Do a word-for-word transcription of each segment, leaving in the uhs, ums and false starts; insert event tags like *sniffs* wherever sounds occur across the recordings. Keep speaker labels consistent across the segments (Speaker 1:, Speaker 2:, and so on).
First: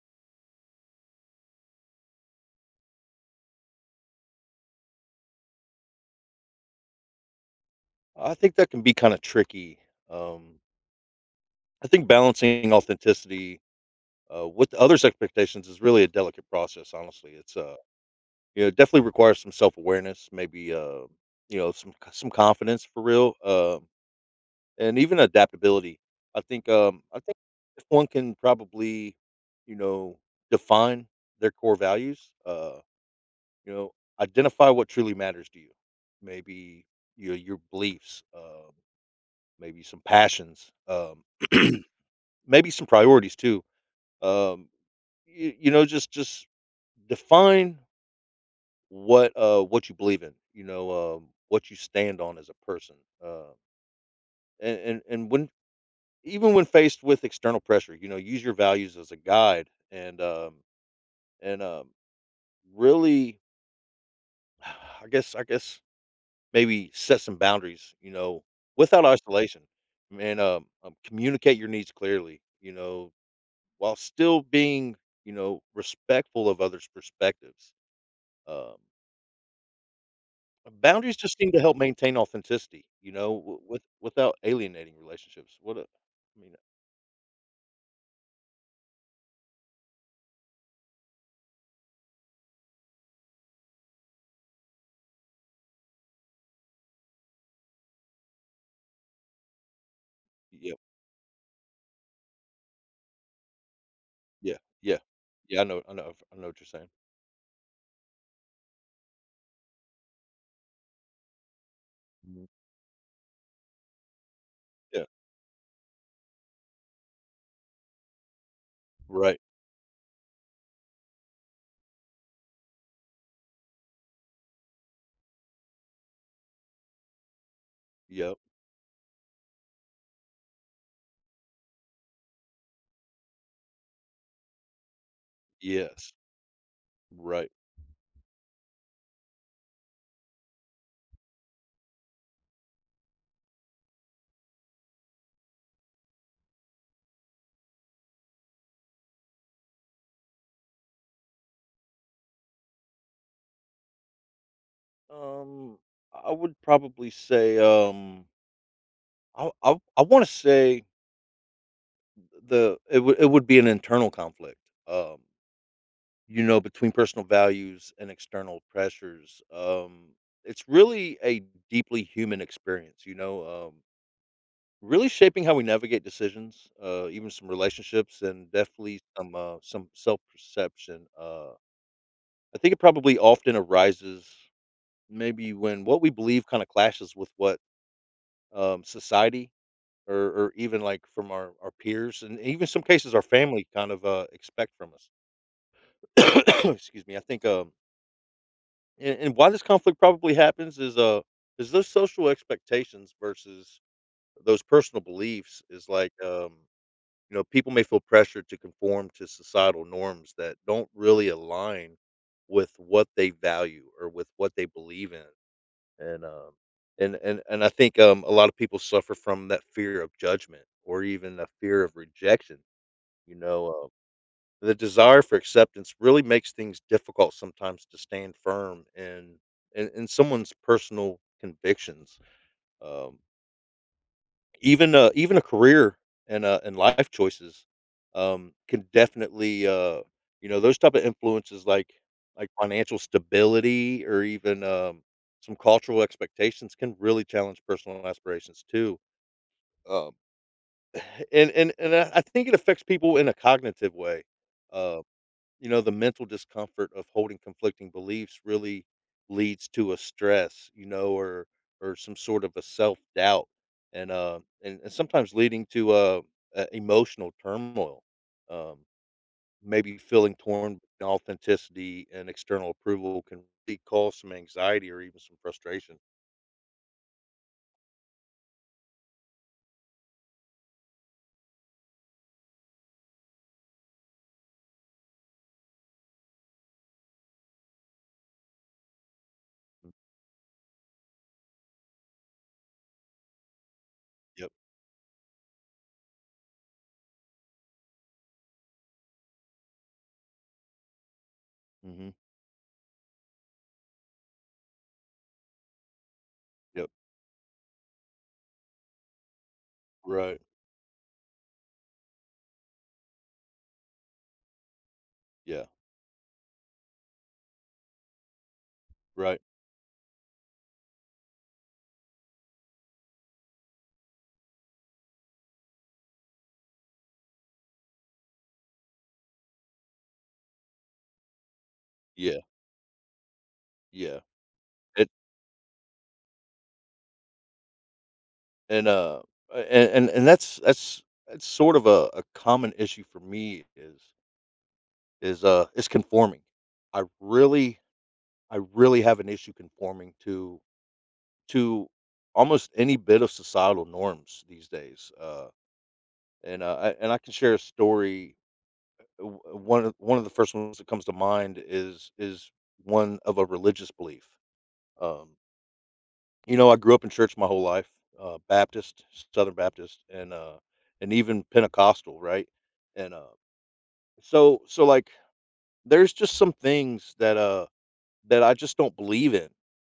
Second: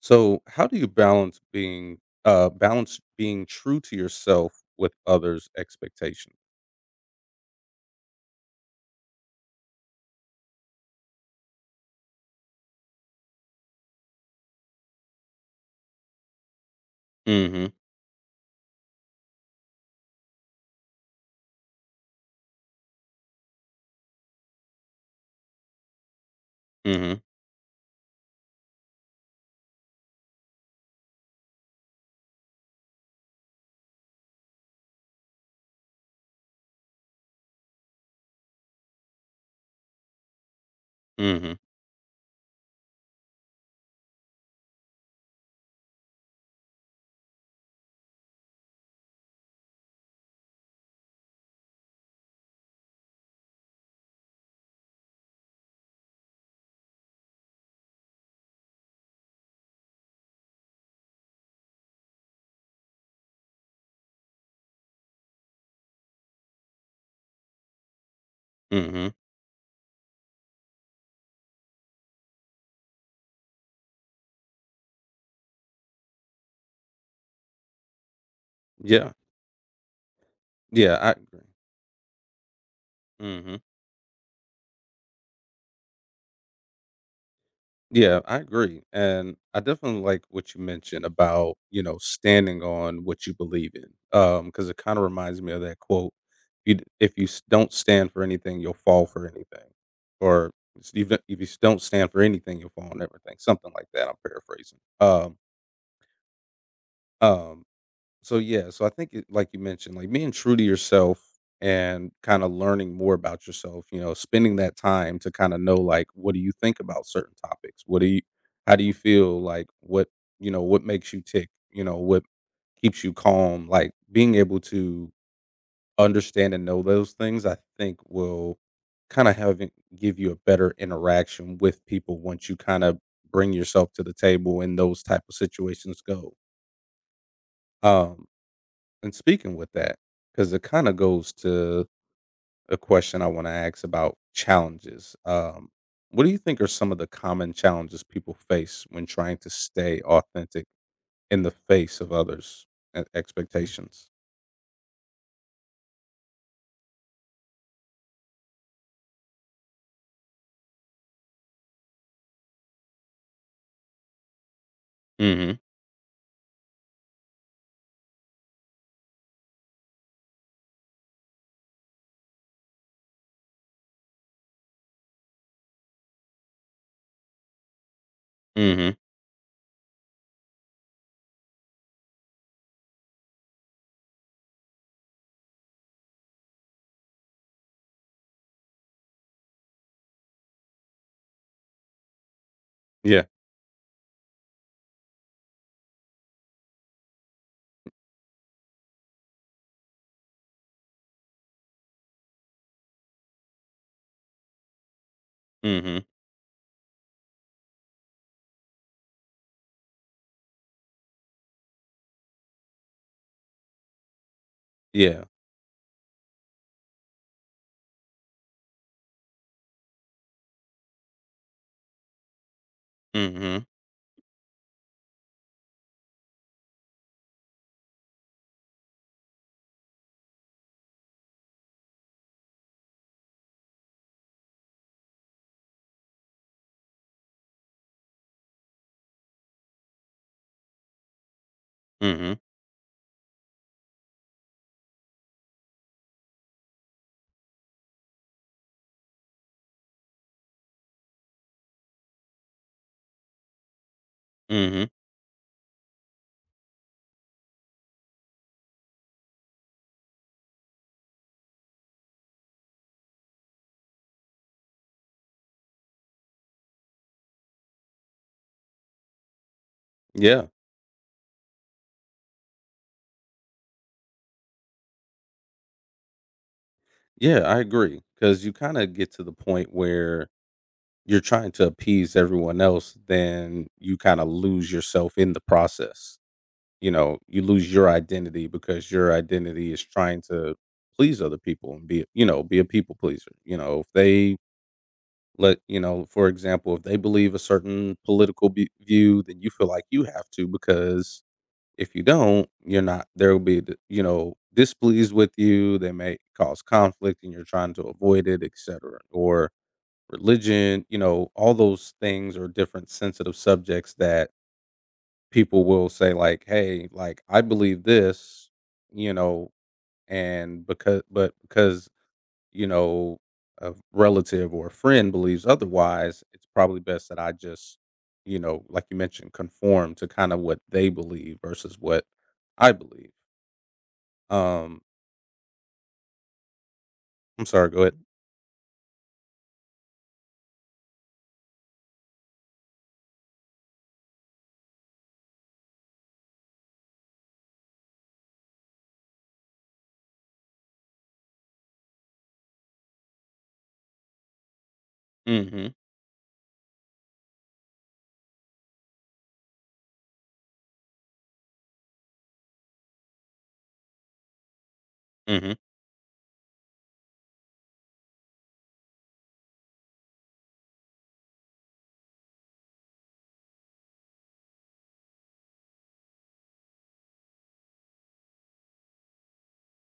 Speaker 1: So, how do you balance being uh balance being true to yourself with others' expectations?
Speaker 2: I think that can be kinda tricky. Um, I think balancing authenticity, uh, with others' expectations is really a delicate process, honestly. It's,
Speaker 1: Mhm.
Speaker 2: uh, you know, it definitely requires some self-awareness, maybe, uh, you know, some c some confidence for real, um, and even adaptability. I think, um,
Speaker 1: Mhm.
Speaker 2: I think if one can probably, you know, define their core values, uh, you know, identify what truly matters to you. Maybe your your beliefs, um, maybe some passions, um
Speaker 1: Mhm.
Speaker 2: maybe some priorities too. Um, you, you know, just just define what uh what you believe in. You know, um, what you stand on as a person. Uh, and and and when even when faced with external pressure, you know, use your values as a guide and um and um really, *sighs* I guess I guess maybe set some boundaries. You know, without
Speaker 1: Mhm.
Speaker 2: isolation, man. Um, um communicate your needs clearly. You know, while still being, you know, respectful of others' perspectives. Um,
Speaker 1: Yeah. Yeah, I
Speaker 2: boundaries just
Speaker 1: agree.
Speaker 2: seem to help maintain authenticity, you know,
Speaker 1: Mhm.
Speaker 2: w- with without alienating relationships. What a, I mean,
Speaker 1: Yeah, I agree. And I definitely like what you mentioned about, you know, standing on what you believe in. Um cuz it kind of reminds me of that quote, you d- if you s- don't stand for anything, you'll fall for anything. Or
Speaker 2: yeah,
Speaker 1: s- even if you s- don't stand for anything, you'll fall on everything. Something like that. I'm
Speaker 2: yeah,
Speaker 1: paraphrasing.
Speaker 2: yeah,
Speaker 1: Um
Speaker 2: yeah. I know, I know, I know what you're saying.
Speaker 1: um So yeah, so I think it, like you mentioned, like being true to yourself and kind
Speaker 2: Mhm.
Speaker 1: of learning more about yourself, you know, spending that
Speaker 2: Yeah,
Speaker 1: time to kind of know like what do you think about certain topics? What do you how do you
Speaker 2: right.
Speaker 1: feel like what, you know, what makes you tick, you know, what keeps you calm? Like being able to understand and know those things I think
Speaker 2: Yep.
Speaker 1: will kind of have it- give you a better interaction with people once you kind of bring yourself to the table and those type of situations
Speaker 2: Yes.
Speaker 1: go.
Speaker 2: Right.
Speaker 1: Um and speaking with that, because it kind of goes to a question I want to ask about challenges. Um, what do you think are some of the common challenges people face when trying to stay authentic in the face of others' e- expectations?
Speaker 2: Um, I would probably say, um, I I, I want to say the it would it would be an internal conflict. Um,
Speaker 1: Hmm.
Speaker 2: You know, between personal values and external pressures, um, it's really a deeply human experience, you know, um, really shaping how we navigate decisions, uh, even some relationships, and
Speaker 1: Hmm.
Speaker 2: definitely some uh, some self perception. Uh, I think it probably often arises maybe when what we believe kind of clashes with what um, society or, or even like from our, our peers and even some cases our
Speaker 1: Yeah.
Speaker 2: family kind of uh, expect from us. *coughs* Excuse me. I think. Um, And and why this conflict probably happens is, uh is those social expectations versus those personal beliefs is
Speaker 1: Hmm.
Speaker 2: like, um, you know, people may feel pressured to conform to societal norms that don't really align with what they value or with what they believe
Speaker 1: Yeah.
Speaker 2: in. And um and and and I think um a lot of people suffer from that fear of judgment or even a fear of rejection. You
Speaker 1: Hmm.
Speaker 2: know, the desire for acceptance really makes things difficult sometimes to stand firm in in, in someone's personal convictions. Um, even uh, even a career and uh, and life choices um, can definitely uh, you know those type of influences like
Speaker 1: Hmm.
Speaker 2: like financial stability or even um, some cultural expectations can really challenge personal aspirations too. Um, *sighs* and and and I I think it affects people in a cognitive way.
Speaker 1: Hmm.
Speaker 2: uh, You know, the mental discomfort of holding conflicting beliefs really leads to a stress, you know, or or some sort of a self doubt, and uh, and, and sometimes leading to uh, uh, emotional turmoil. Um, maybe feeling
Speaker 1: Yeah.
Speaker 2: torn between authenticity and external approval can really cause some anxiety or even some frustration.
Speaker 1: Yeah, I agree. Because you kind of get to the point where you're trying to appease everyone else, then you kind of lose yourself in the process, you know, you lose your identity because your identity is
Speaker 2: Mm,
Speaker 1: trying to please other people and be, you know, be a people pleaser. You know, if they
Speaker 2: yep.
Speaker 1: let, you know, for example, if they believe a certain political be- view, then you feel like you have to because if you
Speaker 2: Hmm.
Speaker 1: don't, you're not, there will be, you know, displeased with you. They may cause
Speaker 2: Yep.
Speaker 1: conflict and you're trying to avoid it, et cetera. Or
Speaker 2: Right.
Speaker 1: religion, you know, all those things are different sensitive subjects that people
Speaker 2: Yeah.
Speaker 1: will say like, "Hey, like I believe this," you
Speaker 2: Right.
Speaker 1: know, and because but because, you know, a relative or a friend believes otherwise, it's probably best that I just, you know, like you mentioned, conform to kind of what they believe versus what
Speaker 2: Yeah.
Speaker 1: I believe.
Speaker 2: Yeah.
Speaker 1: Um, I'm sorry, go ahead.
Speaker 2: And, uh, a and and that's that's that's sort of a a common issue for me is is, uh, is conforming. I really I really have an issue conforming to to almost any bit of societal norms these days, uh,
Speaker 1: Mhm.
Speaker 2: and, uh, I and I can share a story. W- One of one of the first ones that comes to mind is is one of a religious belief, um
Speaker 1: Mhm.
Speaker 2: You know, I grew up in church my whole life, uh, Baptist, Southern Baptist, and uh, and even Pentecostal, right? And uh, so so like there's just some things that uh that I just don't believe in.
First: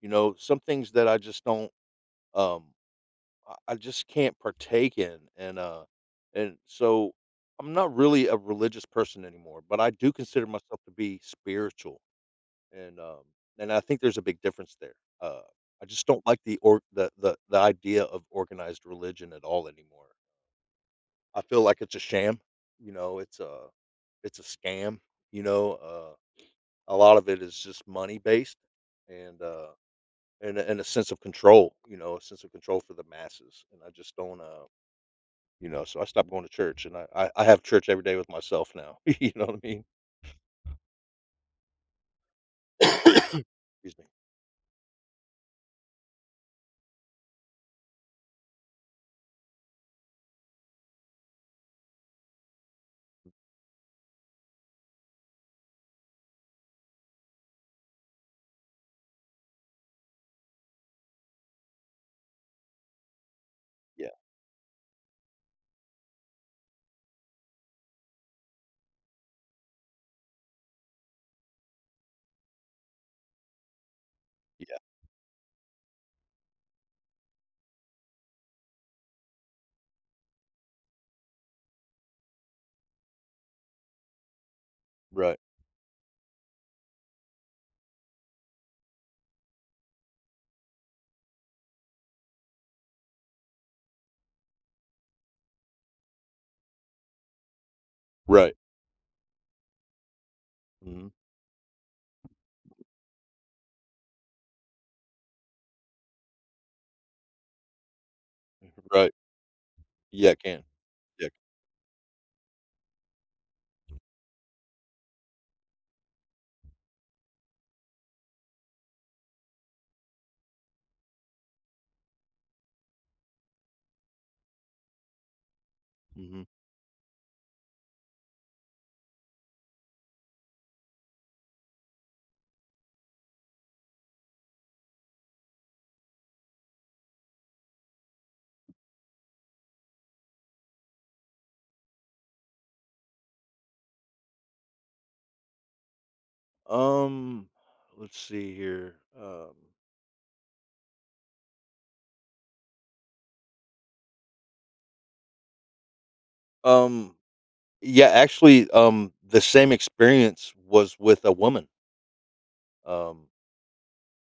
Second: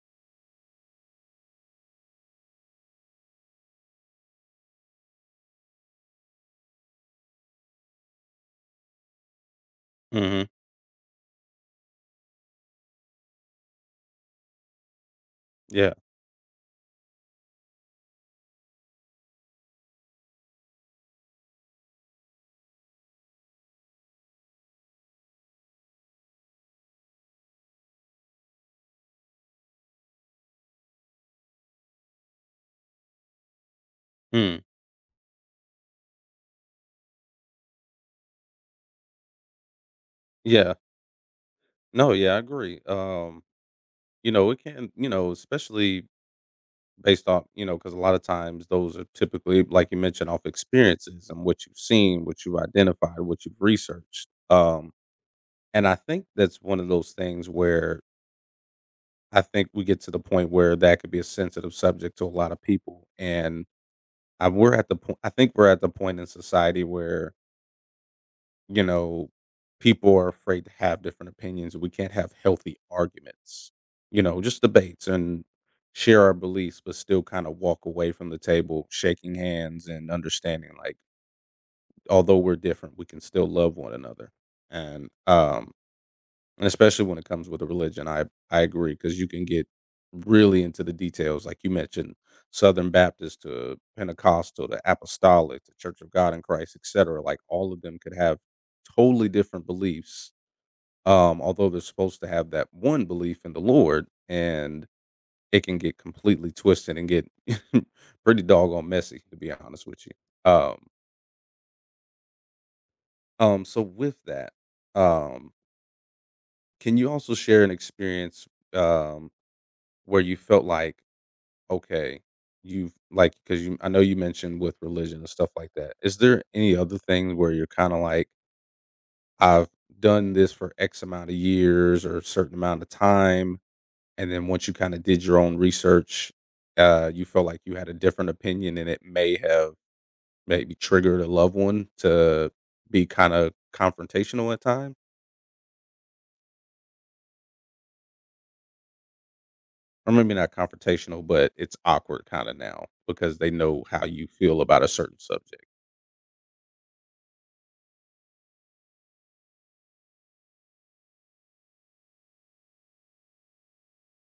Speaker 2: You know, some things that I just don't um I I just can't partake in, and uh and so I'm not really a religious person anymore, but I do
Speaker 1: Mhm.
Speaker 2: consider myself to be spiritual. And, um, and I think there's a big difference there. Uh, I
Speaker 1: Yeah.
Speaker 2: just don't like the or the the the idea of organized religion at all anymore. I feel like it's a sham, you know, it's a it's a scam, you know, uh, a lot of it is just money based and uh and, a- and a sense of control, you know, a sense of control for the masses. And I just don't
Speaker 1: Mm.
Speaker 2: uh You know, so I stopped going to church and I, I, I have church every day with myself now. *laughs* You know what I mean?
Speaker 1: Yeah. No, yeah, I agree. Um,
Speaker 2: Excuse me.
Speaker 1: you know, it can, you know, especially based off, you know, because a lot of times those are typically, like you mentioned, off experiences and what you've seen, what you have identified, what you've researched, um, and I think that's one of those things where I think we get to the point where that could be a sensitive subject to a lot of people, and,
Speaker 2: Yeah,
Speaker 1: uh, we're at the point I think we're at the point in society where, you know, people are afraid to have different opinions. We can't have healthy arguments, you know, just
Speaker 2: yeah,
Speaker 1: debates and share our beliefs, but still kind of walk away from the table shaking hands and understanding like, although we're different, we can still love one another. And
Speaker 2: right,
Speaker 1: um, and especially when it comes with a religion, I I agree because you can get really into the details, like you mentioned, Southern Baptist to Pentecostal to Apostolic to Church of God in Christ, et cetera. Like all of them could have
Speaker 2: right.
Speaker 1: totally different beliefs,
Speaker 2: Hmm.
Speaker 1: um, although they're supposed to have that one belief in the Lord, and it can get completely twisted and get *laughs* pretty doggone
Speaker 2: Right.
Speaker 1: messy, to be honest with you.
Speaker 2: Yeah, I can.
Speaker 1: Um,
Speaker 2: Yeah.
Speaker 1: um, so with that, um, can you also share an experience? Um, Where you felt like, okay, you've like because you I know you mentioned with religion and stuff like that. Is there
Speaker 2: Mhm.
Speaker 1: any other thing where you're kinda like, "I've done this for X amount of years or a certain amount of time," and then once you kinda did your own research, uh, you felt like you had a different opinion and it may have maybe triggered a loved one to be kinda confrontational at time?
Speaker 2: Um, let's see here. Um,
Speaker 1: Or maybe not confrontational, but it's awkward kinda now because they know how you feel about a certain subject.
Speaker 2: um, yeah, actually, um, the same experience was with a woman. Um,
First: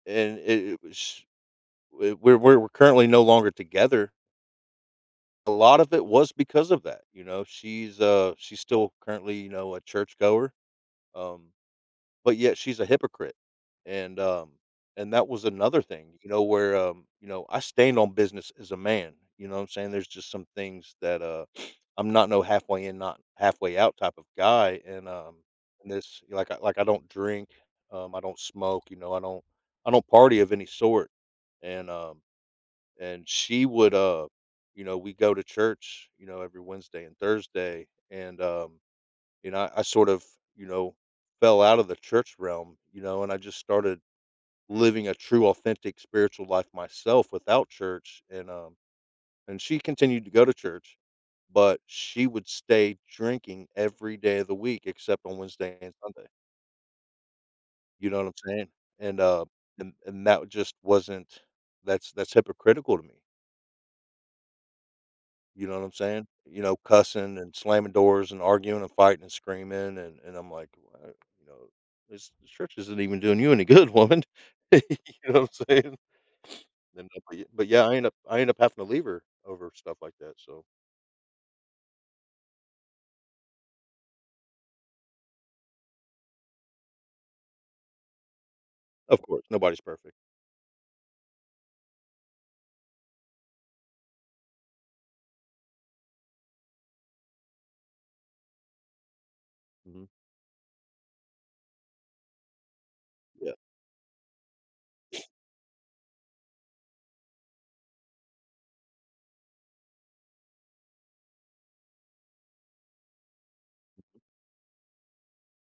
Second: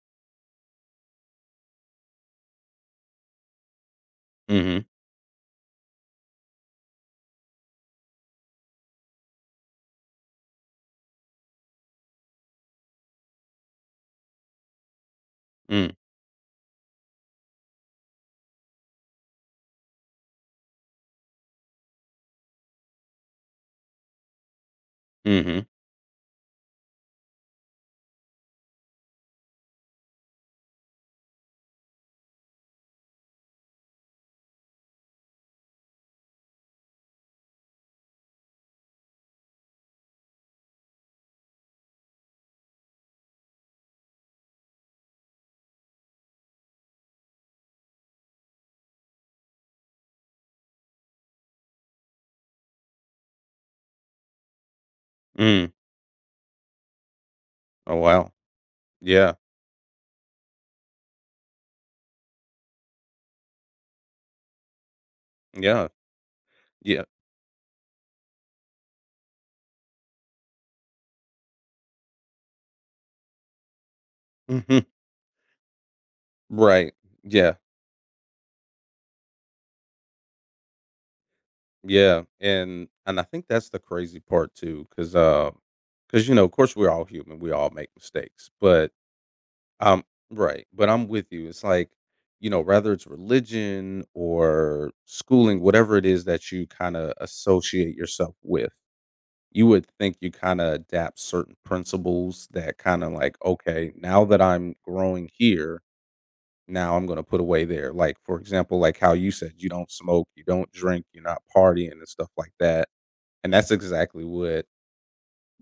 Speaker 2: and it, it was it- we're we're we're currently no longer together.
Speaker 1: Mhm.
Speaker 2: A lot of it was because of that. You know, she's uh she's still currently you know a churchgoer. Um, But yet she's a hypocrite, and, um, and that was another
Speaker 1: Mm.
Speaker 2: thing, you know, where, um, you know, I stand on business as a man, you know what I'm saying? There's just some things that, uh, *sniffs* I'm not no halfway in, not halfway out type of guy, and, um,
Speaker 1: Mhm.
Speaker 2: and this like I like I don't drink, um, I don't smoke, you know, I don't I don't party of any sort, and, um, and she would, uh, you know, we go to church, you know, every Wednesday and Thursday, and, um and I, I sort of, you know, fell out of the church realm, you know, and I just started living a true, authentic spiritual life myself without church. And um, and she continued to go to church, but she would stay drinking every day of the week except on
Speaker 1: Mm.
Speaker 2: Wednesday and Sunday.
Speaker 1: Oh,
Speaker 2: You know what
Speaker 1: wow.
Speaker 2: I'm saying? And
Speaker 1: Yeah.
Speaker 2: uh, and and that just wasn't. That's that's hypocritical to me. You know what
Speaker 1: Yeah.
Speaker 2: I'm saying? You know,
Speaker 1: Yeah.
Speaker 2: cussing and slamming doors and arguing and fighting and screaming and and I'm like, "What?" You know, "This this church isn't even doing you any good, woman." *laughs*
Speaker 1: Mhm.
Speaker 2: You know what I'm saying?
Speaker 1: Right.
Speaker 2: And uh, but y
Speaker 1: Yeah.
Speaker 2: but yeah, I end up I end up having to leave her over stuff like that, so
Speaker 1: Yeah. And and I think that's the crazy part too, because uh, because you know, of course, we're all human. We all make mistakes. But
Speaker 2: of course, nobody's
Speaker 1: um,
Speaker 2: perfect.
Speaker 1: right. But I'm with you. It's like, you know, whether it's religion or schooling, whatever it is that you kind of associate yourself with, you would
Speaker 2: Mhm,
Speaker 1: think you kind of adapt certain principles that kind of like,
Speaker 2: yeah,
Speaker 1: okay, now that I'm growing here, now I'm gonna put away there. Like, for example, like how you said you don't smoke, you don't drink, you're not partying and stuff like that, and that's exactly what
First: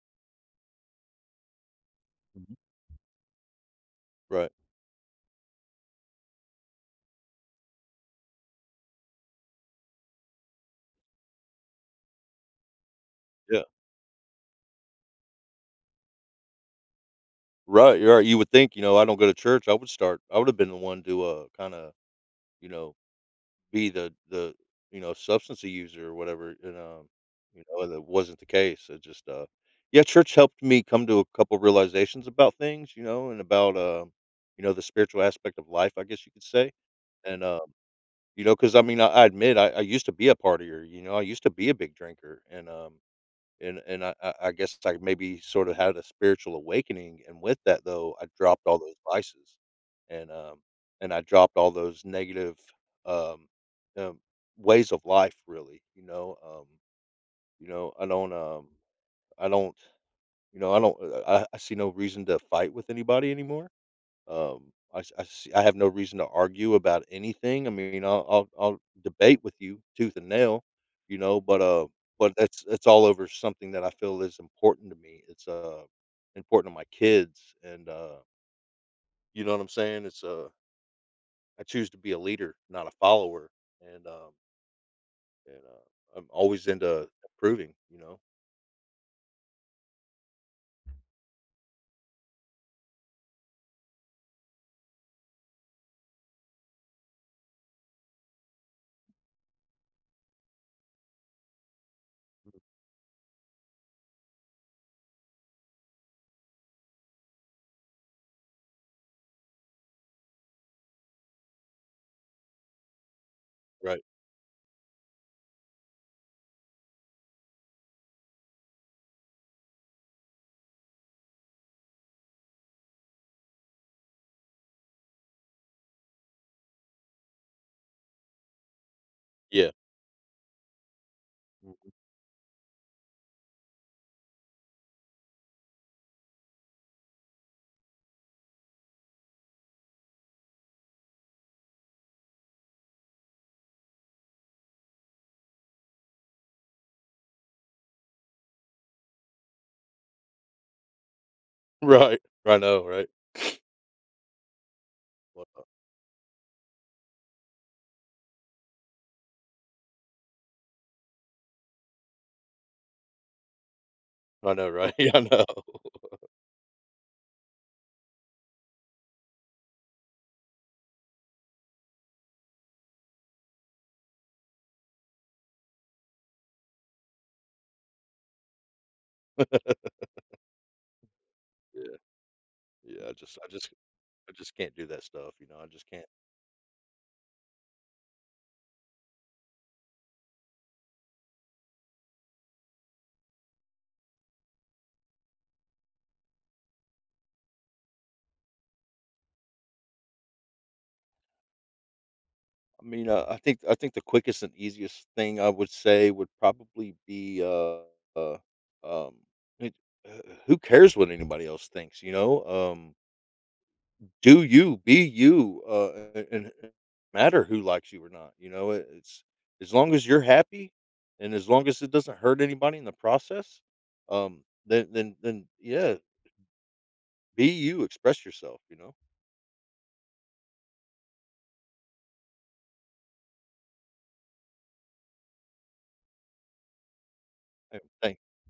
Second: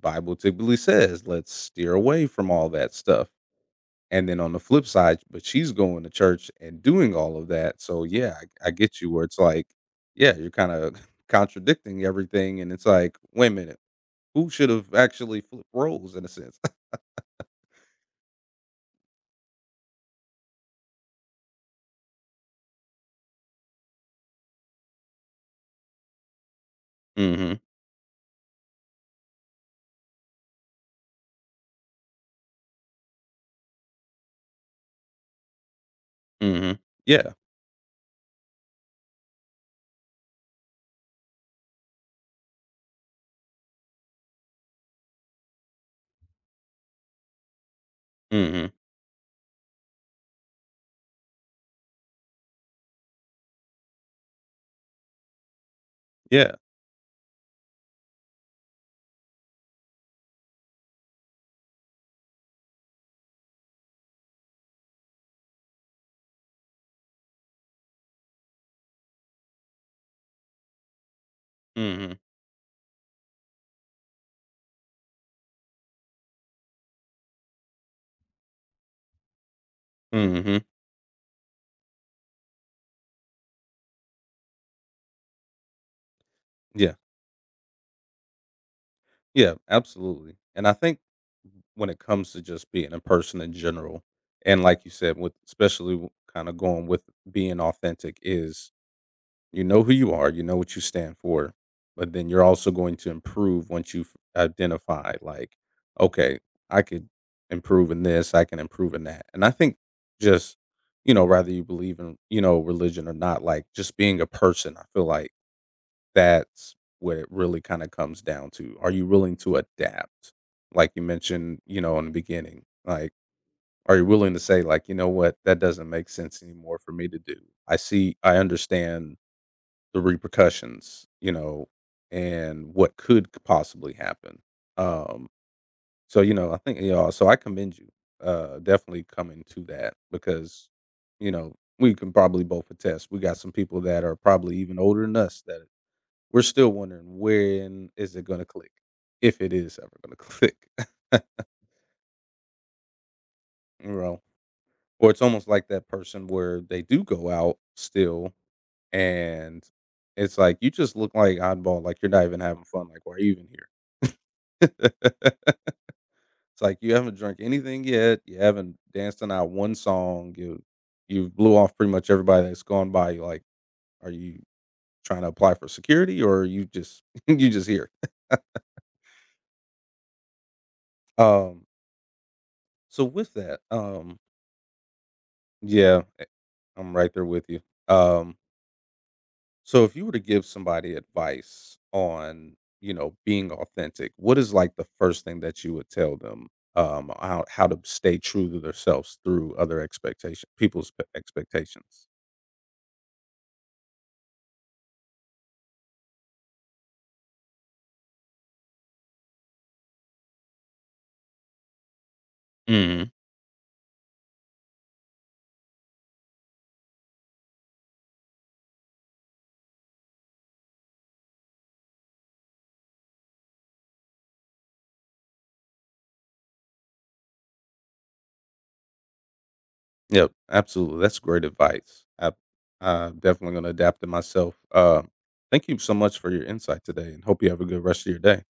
Speaker 1: Bible typically says, "Let's steer away from
Speaker 2: mhm,
Speaker 1: all that stuff." And then
Speaker 2: right,
Speaker 1: on the flip side, but she's going to church and doing all of that, so yeah, I I get you where it's like, yeah, you're kinda *laughs* contradicting everything, and it's like, "Wait a
Speaker 2: yeah,
Speaker 1: minute, who should've actually flipped roles in a sense?" *laughs*
Speaker 2: right, you're right, you would think, you know, I don't go to church, I would start I would have been the one to, uh, kinda, you know be the the, you know, substance user or whatever, and, um,
Speaker 1: Mhm,
Speaker 2: you know, that wasn't the case, it just, uh yeah, church helped me come to a couple realizations about things, you know, and about, um, you know, the spiritual aspect of life, I guess you could say,
Speaker 1: mhm, yeah,
Speaker 2: and, um, you know because I mean, I I admit I I used to be a partier, you know, I used to be a big drinker, and, um and and I I I guess I maybe sort of had a spiritual awakening, and with that, though, I dropped
Speaker 1: mhm,
Speaker 2: all those vices, and, um and I dropped all those negative, um, um, ways of life, really, you know,
Speaker 1: yeah,
Speaker 2: um, you know, I don't, um I don't, you know, I don't, uh, I I see no reason to fight with anybody anymore. Um, I s I s I have no reason to argue about anything. I mean, I'll I'll I'll debate with you tooth and nail, you know, but, uh,
Speaker 1: mhm,
Speaker 2: but that's it's all over something that I feel is important to me. It's, uh, important to my kids and, uh, you know what I'm saying? It's, uh,
Speaker 1: mhm,
Speaker 2: I choose to be a leader, not a follower, and, um, and, uh, I'm always
Speaker 1: yeah.
Speaker 2: into improving, you know?
Speaker 1: Yeah, absolutely. And I think when it comes to just being a person in general, and like you said, with especially kind of going with being authentic, is you know who you are, you know what you stand for, but then you're also going to improve once you've identified, like, okay, I could improve in this, I can improve in that. And I think just, you know, whether you believe in, you know, religion or not, like just
Speaker 2: Right.
Speaker 1: being a person, I feel like that's what it really kinda comes down to. Are you willing to adapt? Like you mentioned, you know, in the beginning, like, are you willing to say, like, "You know what? That doesn't make sense anymore for me to do. I see I understand
Speaker 2: Yeah.
Speaker 1: the repercussions, you know,
Speaker 2: Mhm.
Speaker 1: and what could possibly happen." Um, so, you know, I think, you know, so I commend you, uh, definitely coming to that because, you know, we can probably both attest. We got some people that are probably even older than us that we're still wondering when is it gonna click, if it is ever gonna click. *laughs*
Speaker 2: *laughs* Right. I know, right?
Speaker 1: You know? Or it's almost like
Speaker 2: Well,
Speaker 1: that person where they do go out still, and it's like, "You just look like oddball, like, you're not even having fun, like, why are you even here?"
Speaker 2: I know, right? *laughs* I know.
Speaker 1: *laughs* It's like, "You haven't drunk anything yet, you haven't danced to not one song, you you blew off pretty much everybody that's gone by you, like, are you trying to apply for security, or are you just *laughs* you just here?" Um,
Speaker 2: Yeah.
Speaker 1: so
Speaker 2: Yeah, I
Speaker 1: with
Speaker 2: just I
Speaker 1: that,
Speaker 2: just
Speaker 1: um,
Speaker 2: I just can't do that stuff, you know, I just
Speaker 1: yeah.
Speaker 2: can't.
Speaker 1: I'm right there with you. Um, so if you were to give somebody advice on, you know, being authentic, what is like the first thing that you would tell them? Um, how how to stay true to themselves through other expectation people's p- expectations.
Speaker 2: I mean, uh, I think I think the quickest and easiest thing I would say would probably be, uh, uh, um, it, uh, who cares what anybody else thinks, you know? Um,
Speaker 1: Hmm.
Speaker 2: do you, be you, uh, a- and it matter who likes you or not, you know? It, it's as long as you're happy and as long as it doesn't hurt anybody in the process, um, then then then yeah, be you, express yourself, you know?
Speaker 1: Yep, absolutely. That's great advice. I, I'm definitely going to adapt to myself. Um, thank you so much for your insight today, and hope you have a
Speaker 2: Hey,
Speaker 1: good rest of your
Speaker 2: thanks.
Speaker 1: day.